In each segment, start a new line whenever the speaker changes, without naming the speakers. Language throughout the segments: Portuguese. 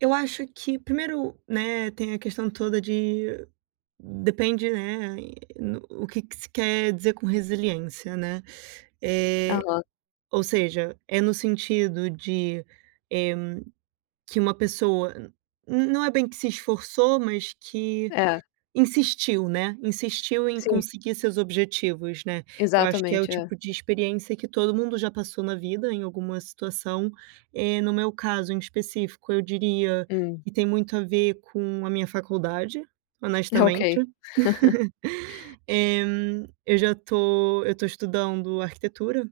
Eu acho que primeiro, né, tem a questão toda de, depende, né, e no o que que se quer dizer com resiliência, né. Eh,
Aham.
ou seja, é no sentido de, eh, que uma pessoa n não é bem que se esforçou, mas que
É.
insistiu, né, insistiu em
Sim.
conseguir seus objetivos, né. Eu acho que é o
Exatamente, é.
tipo de experiência que todo mundo já passou na vida, em alguma situação. Eh, no meu caso, em específico, eu diria
Hum.
que tem muito a ver com a minha faculdade, honestamente.
Ok.
Eh, eu já tô eu tô estudando arquitetura,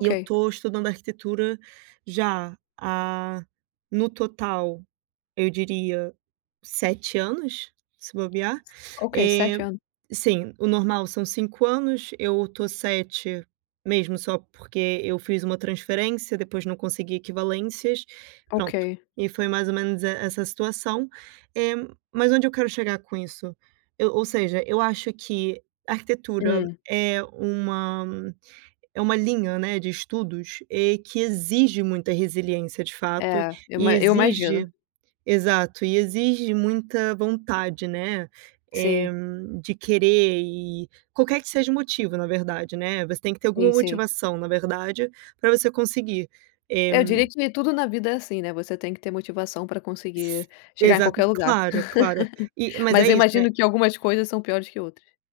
e eu estou estudando arquitetura já há, no total, eu diria 7 anos, se bobear.
Ok, 7
Eh,
ano.
sim, o normal são 5 anos. Eu tô 7 mesmo só porque eu fiz uma transferência, depois não consegui equivalências, pronto,
Ok.
e foi mais ou menos e essa situação. Eh, mas onde eu quero chegar com isso, eu ou seja, eu acho que arquitetura
Hum.
é uma é uma linha, né, de estudos, eh, que exige muita resiliência, de fato,
É, eu
e
ima eu
exige
imagino.
exato, e exige muita vontade, né, eh,
Sim.
de querer e qualquer que seja o motivo, na verdade, né, você tem que ter alguma
Sim, sim.
motivação, na verdade, para você conseguir. Eh
Eu diria que nem tudo na vida é assim, né, você tem que ter motivação para
S
conseguir chegar em
exata
qualquer lugar.
claro, claro, e mas é
Mas eu
isso, né
imagino que algumas coisas são piores que outras.